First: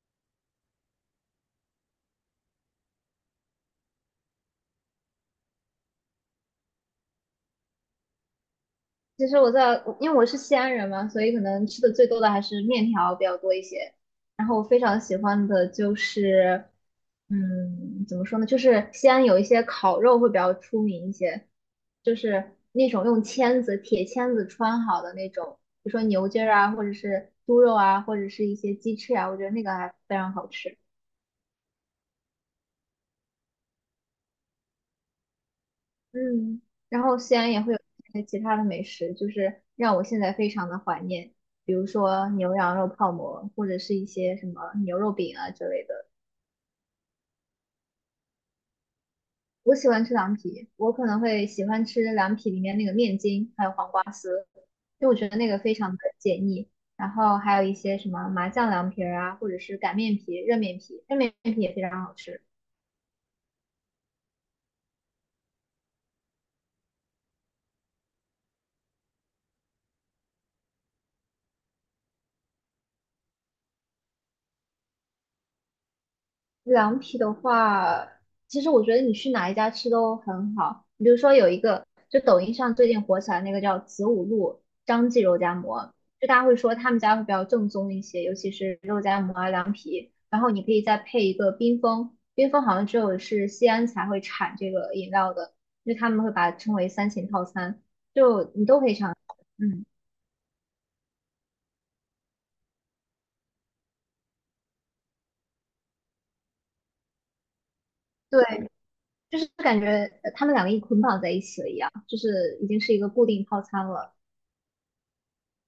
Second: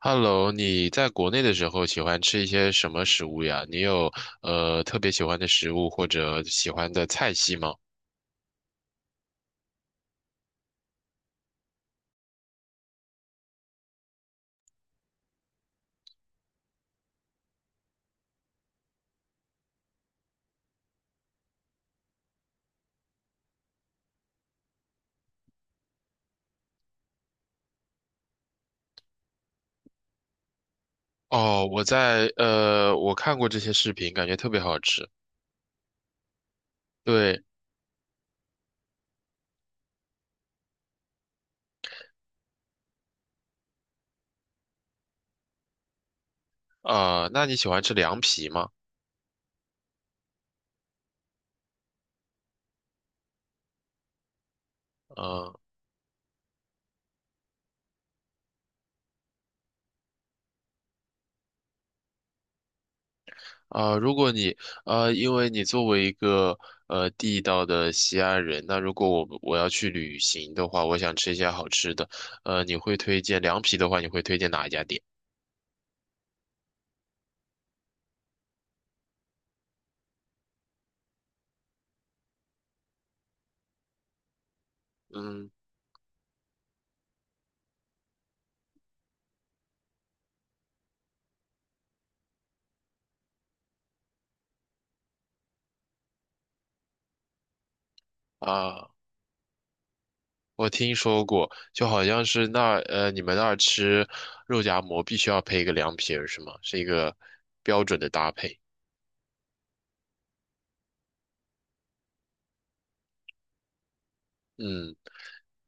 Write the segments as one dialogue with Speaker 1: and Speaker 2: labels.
Speaker 1: Hello，你在国内的时候喜欢吃一些什么食物呀？你有特别喜欢的食物或者喜欢的菜系吗？
Speaker 2: 其实因为我是西安人嘛，所以可能吃的最多的还是面条比较多一些。然后我非常喜欢的就是，怎么说呢？就是西安有一些烤肉会比较出名一些，就是那种用签子、铁签子穿好的那种，比如说牛筋儿啊，或者是猪肉啊，或者是一些鸡翅啊，我觉得那个还非常好吃。
Speaker 1: 哦，我在我看过这些视频，感觉特别好吃。
Speaker 2: 嗯，然后西
Speaker 1: 对，
Speaker 2: 安也会有一些其他的美食，就是让我现在非常的怀念，比如说牛羊肉泡馍，或者是一些什么牛肉饼啊之类的。
Speaker 1: 那你喜欢吃凉皮吗？
Speaker 2: 我喜欢吃凉皮，我可能会喜欢吃凉皮里面那个面筋，还有黄瓜丝，因为我觉得那
Speaker 1: 嗯、
Speaker 2: 个非常的解腻。然后还有一些什么麻酱凉皮儿啊，或者是擀面皮、热面皮，热面皮也非常好吃。
Speaker 1: 呃，如果你呃，因为你作为一个地道的西安人，那如果我要去旅行的话，我想吃一些好吃的，你会推荐凉皮的话，你会推荐哪一家店？
Speaker 2: 凉皮的话，其实我觉得你去哪一家吃都很好。比如说有一个，就抖音上最近火起来那个叫子午路张记肉
Speaker 1: 嗯
Speaker 2: 夹馍，就大家会说他们家会比较正宗一些，尤其是肉夹馍啊、凉皮。然后你可以再配一个冰峰，冰峰好像只有是西安才会产这个饮料的，因为他们会把它称为三秦套餐，就你都可
Speaker 1: 啊。
Speaker 2: 以尝试。嗯，
Speaker 1: 我听说过，就好像是那儿你们那儿吃肉夹馍必须要配一个凉皮儿，是吗？是一个标准的搭
Speaker 2: 对，
Speaker 1: 配。
Speaker 2: 就是感觉他们两个一捆绑在一起了一样，就是已经是一个固定套餐了。
Speaker 1: 嗯，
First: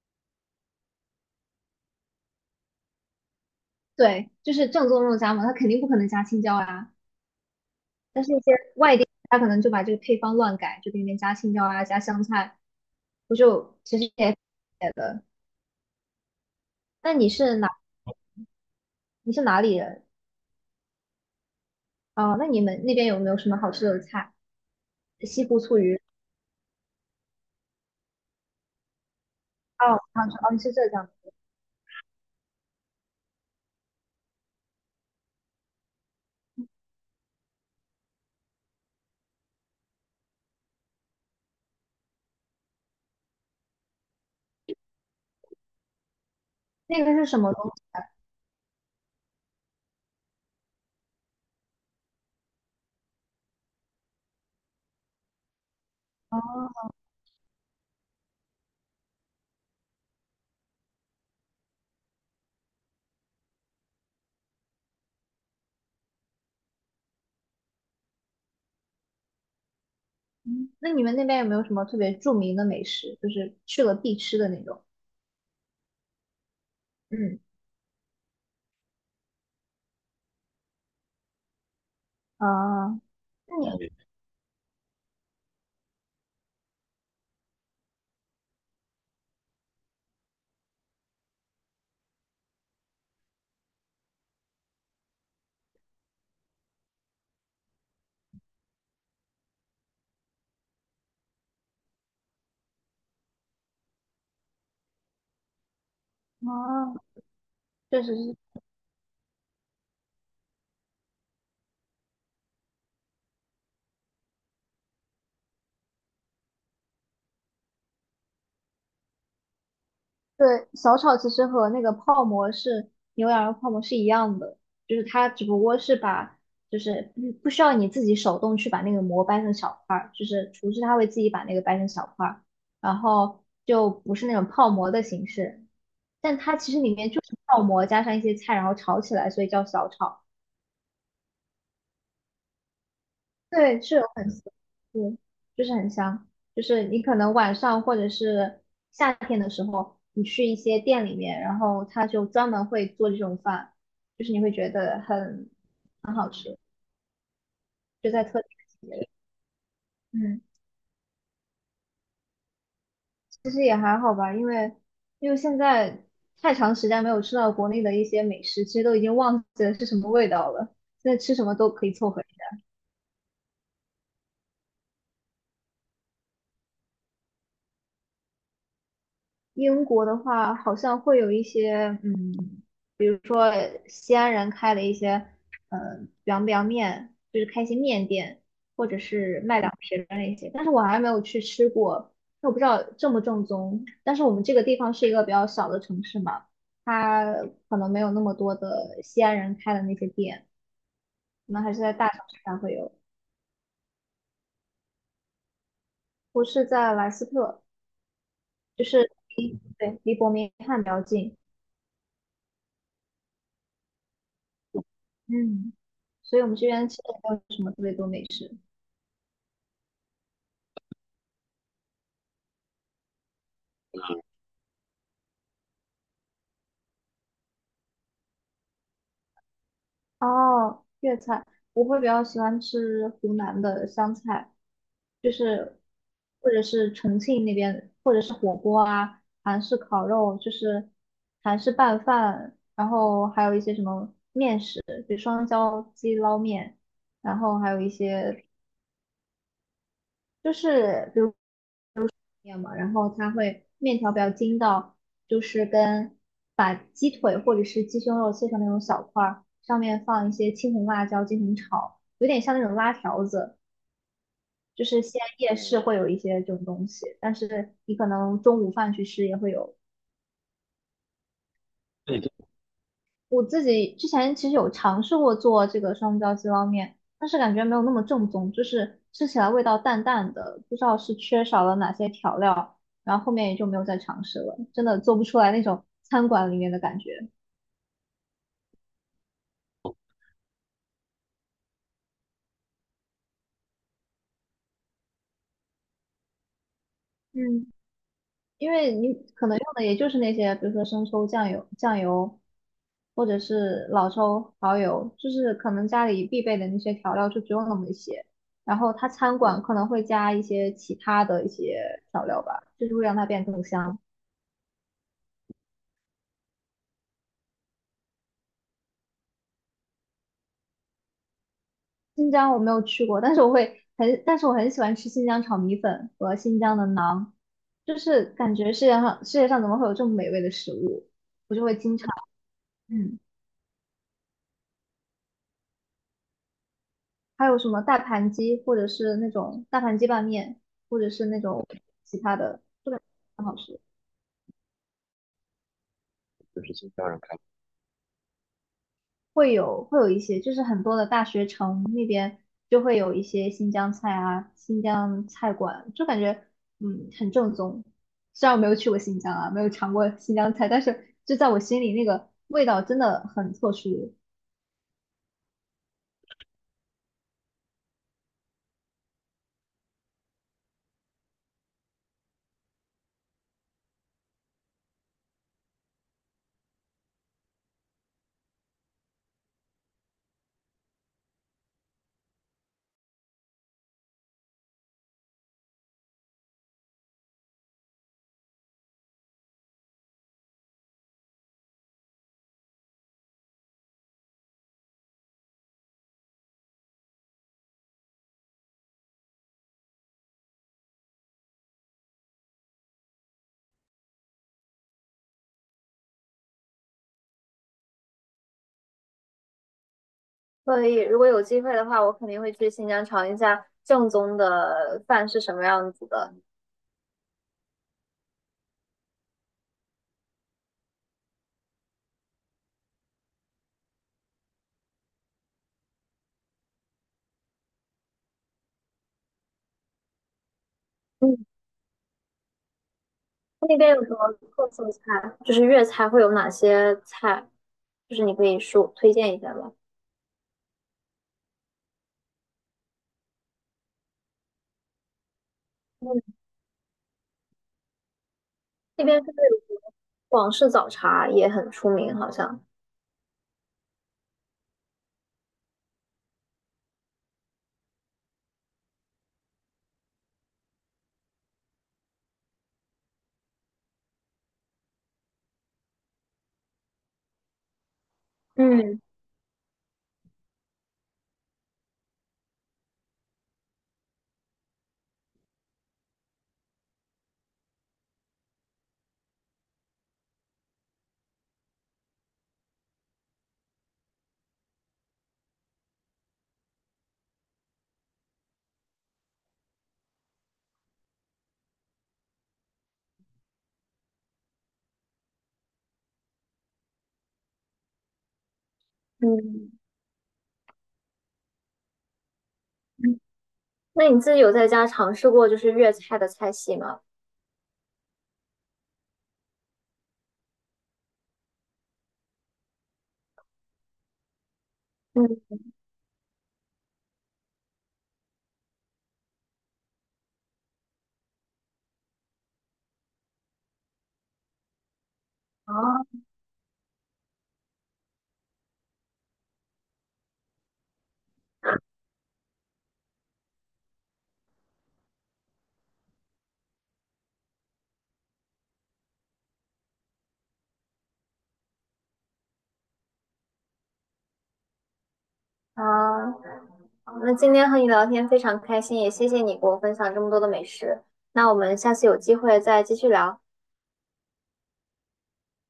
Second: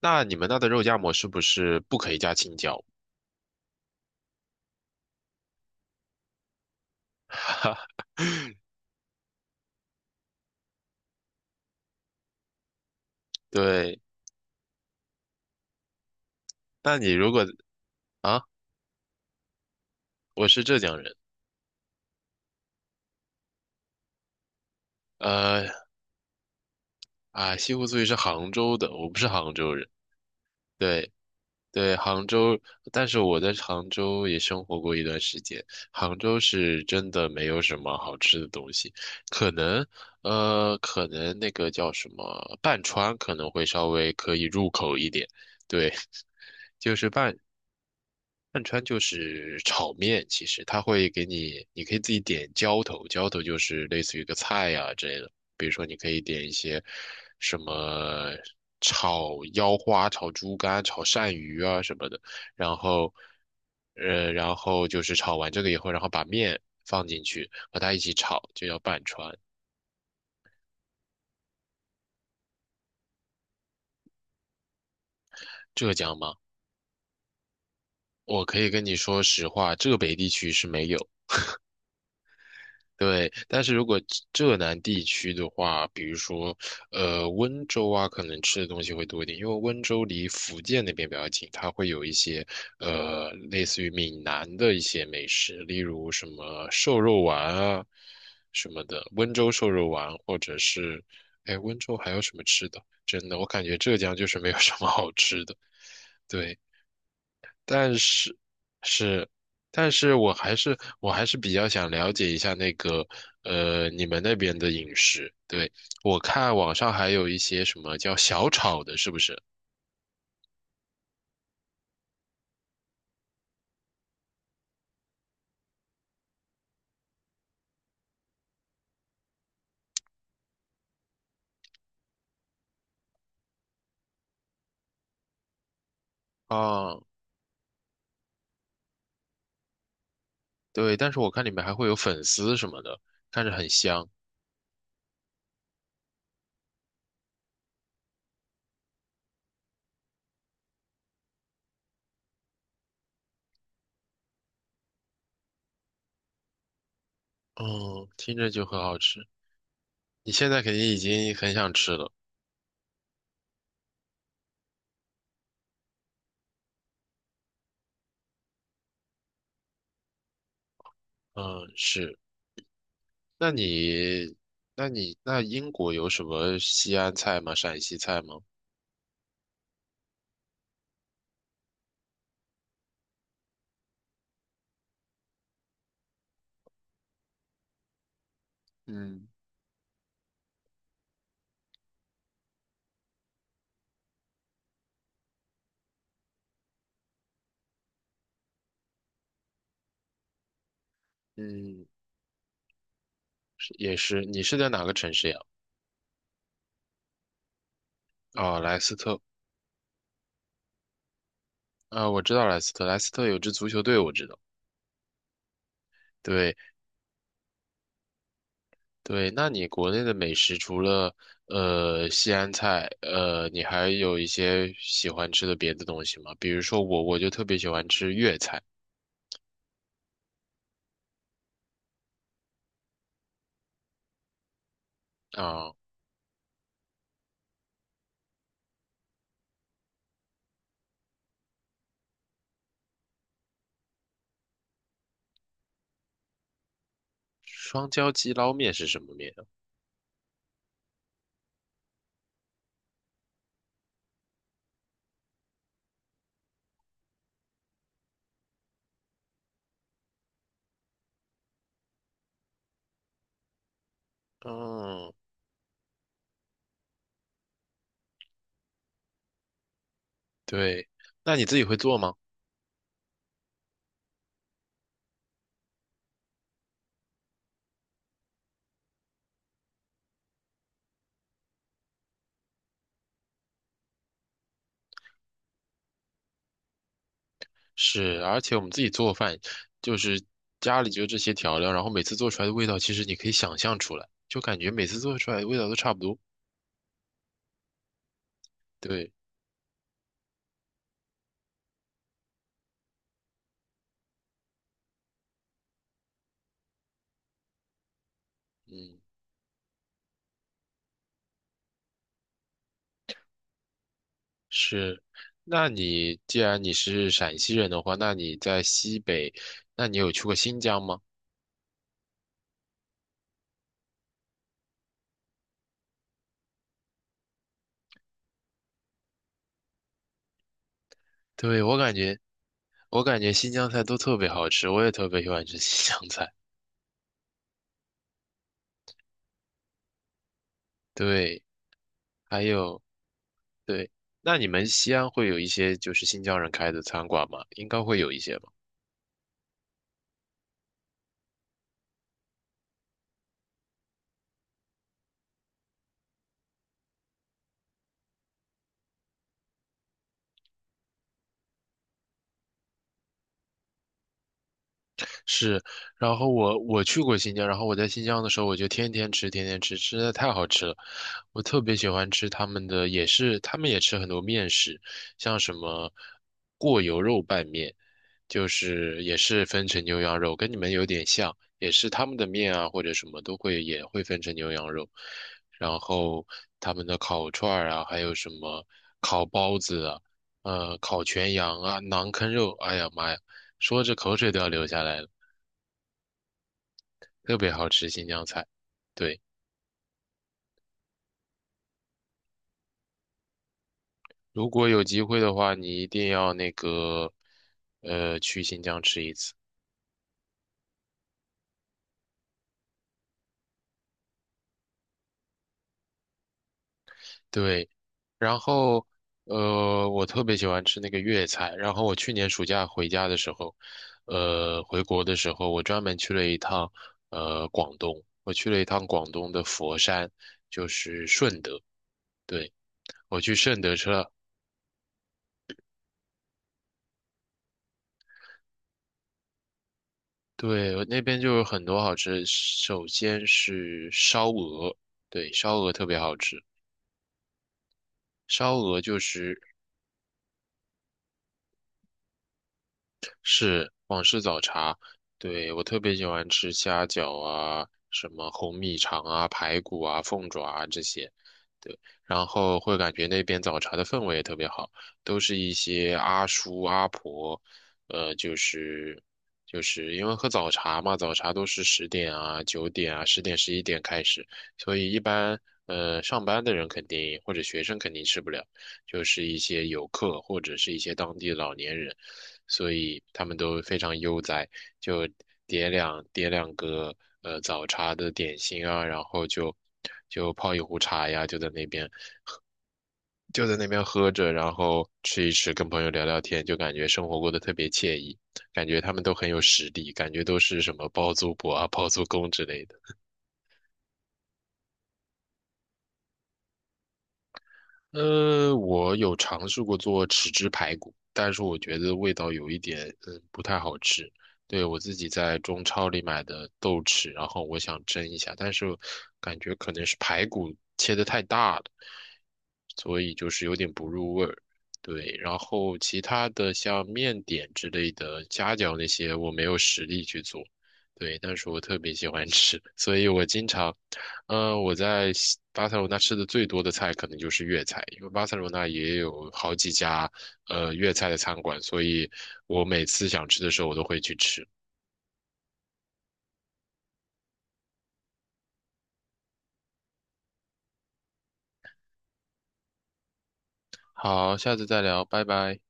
Speaker 1: 那你们那的肉夹馍是不是不可以加青椒？
Speaker 2: 对，就是正宗肉夹馍，它肯定不可能加青椒啊。但是，一些外地他可能就把这个配方乱改，就给里面加青椒啊，加香菜，我就其
Speaker 1: 对，
Speaker 2: 实也的。
Speaker 1: 那你
Speaker 2: 那你
Speaker 1: 如果
Speaker 2: 是哪？
Speaker 1: 啊，
Speaker 2: 你是哪里人？
Speaker 1: 我是浙江人，
Speaker 2: 哦，那你们那边有没有什么好吃的菜？西湖
Speaker 1: 呃，
Speaker 2: 醋鱼。
Speaker 1: 啊，西湖醋鱼是杭州的，我不是杭州
Speaker 2: 哦，
Speaker 1: 人。
Speaker 2: 杭州，哦，你是浙江
Speaker 1: 对，
Speaker 2: 的，
Speaker 1: 对，杭州，但是我在杭州也生活过一段时间。杭州是真的没有什么好吃的东西，可能，可能那个叫什么，半川可能会稍微可以入口一点。对，就
Speaker 2: 那
Speaker 1: 是
Speaker 2: 个是
Speaker 1: 半
Speaker 2: 什么东西？
Speaker 1: 饭川就是炒面，其实它会给你，你可以自己点浇头，浇头就是类似于一个菜呀、之类的。比如说，你可以
Speaker 2: 哦，
Speaker 1: 点一些什么炒腰花、炒猪肝、炒鳝鱼啊什么的。然后，然后就是炒完这个以后，然后把面放进去，和它一起炒，就叫拌川。
Speaker 2: 嗯那你们那边有没有什么特别著名的美食，就是去了必吃的那种？
Speaker 1: 浙江吗？
Speaker 2: 嗯，
Speaker 1: 我可以跟你说实话，浙北地区是没有。
Speaker 2: 啊，
Speaker 1: 对，
Speaker 2: 那
Speaker 1: 但是如
Speaker 2: 你，
Speaker 1: 果浙南地区的话，比如说，温州啊，可能吃的东西会多一点，因为温州离福建那边比较近，它会有一些，类似于闽南的一些美食，例如什么瘦肉丸啊，什么的，温州瘦肉丸，或者是，哎，温州还有什么吃的？真的，我感觉浙江就是没有什么好吃的。对，
Speaker 2: 啊。哦，
Speaker 1: 但
Speaker 2: 确实
Speaker 1: 是
Speaker 2: 是
Speaker 1: 是，但是我还是比较想了解一下那个你们那边的饮食。对，我看网上还有一些什么叫小炒的，是不是？
Speaker 2: 对，小炒其实和那个泡馍是牛羊肉泡馍是一样的，就是它只不过是把，就是不需要你自己手动去把那个馍掰成小块儿，就是厨师他会自己把那个掰成小块儿，然后就不是那种泡馍的形式，但它其实里
Speaker 1: 啊，
Speaker 2: 面就是泡馍加上一些菜，然后炒起来，所以叫小炒。
Speaker 1: 对，但是我看里面还会有粉丝什么的，看着很
Speaker 2: 对，是有
Speaker 1: 香。
Speaker 2: 很香，嗯，就是很香。就是你可能晚上或者是夏天的时候，你去一些店里面，然后他就专门会做这种饭，就是你会觉得很好吃，
Speaker 1: 嗯，
Speaker 2: 就在特
Speaker 1: 听
Speaker 2: 定
Speaker 1: 着就很好
Speaker 2: 的节日。
Speaker 1: 吃。你
Speaker 2: 嗯，
Speaker 1: 现在肯定已经很想吃了。
Speaker 2: 其实也还好吧，因为因为现在太长时间没有吃到国内的一些美食，其实都已经忘记了是什么味道了，现在吃什么都
Speaker 1: 嗯，
Speaker 2: 可以凑
Speaker 1: 是。
Speaker 2: 合。
Speaker 1: 那你，那英国有什么西安菜吗？陕西菜吗？
Speaker 2: 英国的话，好像会有一些，比如说西安人开的一些，呃，凉面，就是开一些面店，或者
Speaker 1: 嗯
Speaker 2: 是卖凉皮儿的那些，但是我还没有去吃过，那我不知道正不正宗。但是我们这个地方是一个比较小的城市嘛，它可能没有那么多的西安人开的那些店，可能还是
Speaker 1: 嗯，
Speaker 2: 在大城市才会有。
Speaker 1: 也是，你是在哪个城市呀？
Speaker 2: 我是在莱斯特，
Speaker 1: 啊，莱
Speaker 2: 就
Speaker 1: 斯
Speaker 2: 是
Speaker 1: 特
Speaker 2: 离伯明翰比较近。
Speaker 1: 啊，我知道莱斯特，莱斯特有支足球队，我知道。
Speaker 2: 嗯，所以我
Speaker 1: 对
Speaker 2: 们这边其实没有什么特别多美食。
Speaker 1: 对，那你国内的美食除了西安菜，你还有一些喜欢吃的别的东西吗？比如说我就特别喜欢吃粤菜
Speaker 2: 哦，粤菜，我会比较喜欢吃湖南的湘菜，就
Speaker 1: 啊，
Speaker 2: 是或者是重庆那边，或者是火锅啊，韩式烤肉，就是韩式拌饭，然后还有一些什么面食，比如双椒鸡捞面，然后还有
Speaker 1: 双
Speaker 2: 一
Speaker 1: 椒鸡
Speaker 2: 些。
Speaker 1: 捞面是什么面啊？
Speaker 2: 就是比如。面嘛，然后它会面条比较筋道，就是跟把鸡腿或者是鸡胸肉切成那种小块儿，上面放一些青红辣椒进行炒，有点像那种拉条子，就是
Speaker 1: 嗯，
Speaker 2: 西安夜市会有一些这种东西，但是你可能中午饭去吃也会有。
Speaker 1: 对，那你自己会做吗？
Speaker 2: 我自己之前其实有尝试过做这个双椒鸡捞面，但是感觉没有那么正宗，就是吃起来味道淡淡的，不知道是缺少了哪些调料，然后后面也就没有再尝试了，真的做不出来那种餐馆里面的感觉。
Speaker 1: 是，而且我们自己做饭，就是家里就这些调料，然后每次做出来的味道，其实你可以想象出来，就感觉每次做出来的味道都差不多。
Speaker 2: 嗯。因为
Speaker 1: 对，
Speaker 2: 你可能用的也就是那些，比如说生抽、酱油、酱油，或者是老抽、蚝油，就是可能家里必备的那些调料就只有那么一些。然后
Speaker 1: 嗯，
Speaker 2: 它餐馆可能会加一些其他的一些调料吧，就是会让它变得更香。
Speaker 1: 是。那你既然你是陕西人的话，那你在西北，那你有去过新疆吗？
Speaker 2: 新疆我没有去过，但是我会很，但是我很喜欢吃新疆炒米粉和新疆的馕，就是感觉世界上怎么会有这么美味的食物，我
Speaker 1: 对，
Speaker 2: 就会
Speaker 1: 我感
Speaker 2: 经常。
Speaker 1: 觉，我
Speaker 2: 嗯。
Speaker 1: 感觉新疆菜都特别好吃，我也特别喜欢吃新疆菜。
Speaker 2: 还有什么大盘鸡，或者是那种大盘鸡拌面，或者是那
Speaker 1: 对，
Speaker 2: 种其他
Speaker 1: 还
Speaker 2: 的，
Speaker 1: 有，
Speaker 2: 这个很好吃。
Speaker 1: 对，那你们西安会有一些就是新疆人开的餐馆吗？应该会有一些吧。
Speaker 2: 会有一些，就是很多的大学城那边就会有一些新疆菜啊，新疆菜馆，就感觉很正宗。虽然我没有去过新疆啊，没有尝过新疆菜，但是就在我心里那个味道真的很特殊。
Speaker 1: 是，然后我去过新疆，然后我在新疆的时候，我就天天吃，天天吃，吃的太好吃了。我特别喜欢吃他们的，也是他们也吃很多面食，像什么过油肉拌面，就是也是分成牛羊肉，跟你们有点像，也是他们的面啊或者什么都会也会分成牛羊肉，然后他们的烤串儿啊，还有什么烤包子啊，烤全羊啊，馕坑肉，哎呀妈呀！说着口水都要流下来了。特别好吃新疆菜。对，如果有机会的话，你一定要那个，去新疆吃一次。
Speaker 2: 所以，如果有机会的话，我肯定会去新疆尝一下正宗的饭是什么样子的。
Speaker 1: 对，然后，我特别喜欢吃那个粤菜。然后我去年暑假回家的时候，回国的时候，我专门去了一趟，广东。我去了一趟广东的佛山，就是顺
Speaker 2: 嗯。
Speaker 1: 德。对，我去顺德
Speaker 2: 那
Speaker 1: 吃
Speaker 2: 边有什
Speaker 1: 了。
Speaker 2: 么特色菜？就是粤菜会有哪些菜？就是你可以说推荐一下吧。
Speaker 1: 对，我那边就有很多好吃的，首先是烧鹅，对，烧鹅特别好
Speaker 2: 嗯
Speaker 1: 吃。烧鹅就
Speaker 2: 那边是不
Speaker 1: 是
Speaker 2: 是有什么广式早茶也很出名？好像。
Speaker 1: 是广式早茶，对，我特别喜欢吃虾饺啊，什么红米肠啊、排骨啊、凤爪啊这些，对，然后会感觉那边早茶的氛围也特别好，都是一些阿叔阿婆，就
Speaker 2: 嗯
Speaker 1: 是就是因为喝早茶嘛，早茶都是十点啊、九点啊、十点、十一点开始，所以一般上班的人肯定或者学生肯定吃不了，就是一些游客或者是一些当地老年人。所以他们都非常悠哉，就叠两个早茶的点心啊，然后就泡一壶茶呀，就在那边喝着，然后吃一吃，跟朋友聊聊天，就感觉生活过得特别惬意，感觉他们都很有实
Speaker 2: 嗯
Speaker 1: 力，感觉都是什么包租婆啊、包租公之类的。
Speaker 2: 嗯那你自己有在家尝试过就是粤菜的菜系吗？
Speaker 1: 我有尝试过做豉汁排骨，但是我觉得味道有一点，嗯，不太好吃。对，我自己在
Speaker 2: 嗯，
Speaker 1: 中超里买的豆豉，然后我想蒸一下，但是感觉可能是排骨切得太大了，所以就是有点不入味儿。对，然后其
Speaker 2: 哦，
Speaker 1: 他的像面点之类的夹饺那些，我没有实力去做。对，但是我特别喜欢吃，所以我经常嗯，我在西巴塞罗那吃的最多的菜可能就是粤菜，因为巴塞罗那也有好几家粤菜的餐馆，所以我每次想吃的时候我都会去吃。
Speaker 2: 啊，好那今天和你聊天非常开心，也谢谢你给我分享这么多的美食。那我们下次有机会再继续聊。
Speaker 1: 好，下次再聊，拜拜。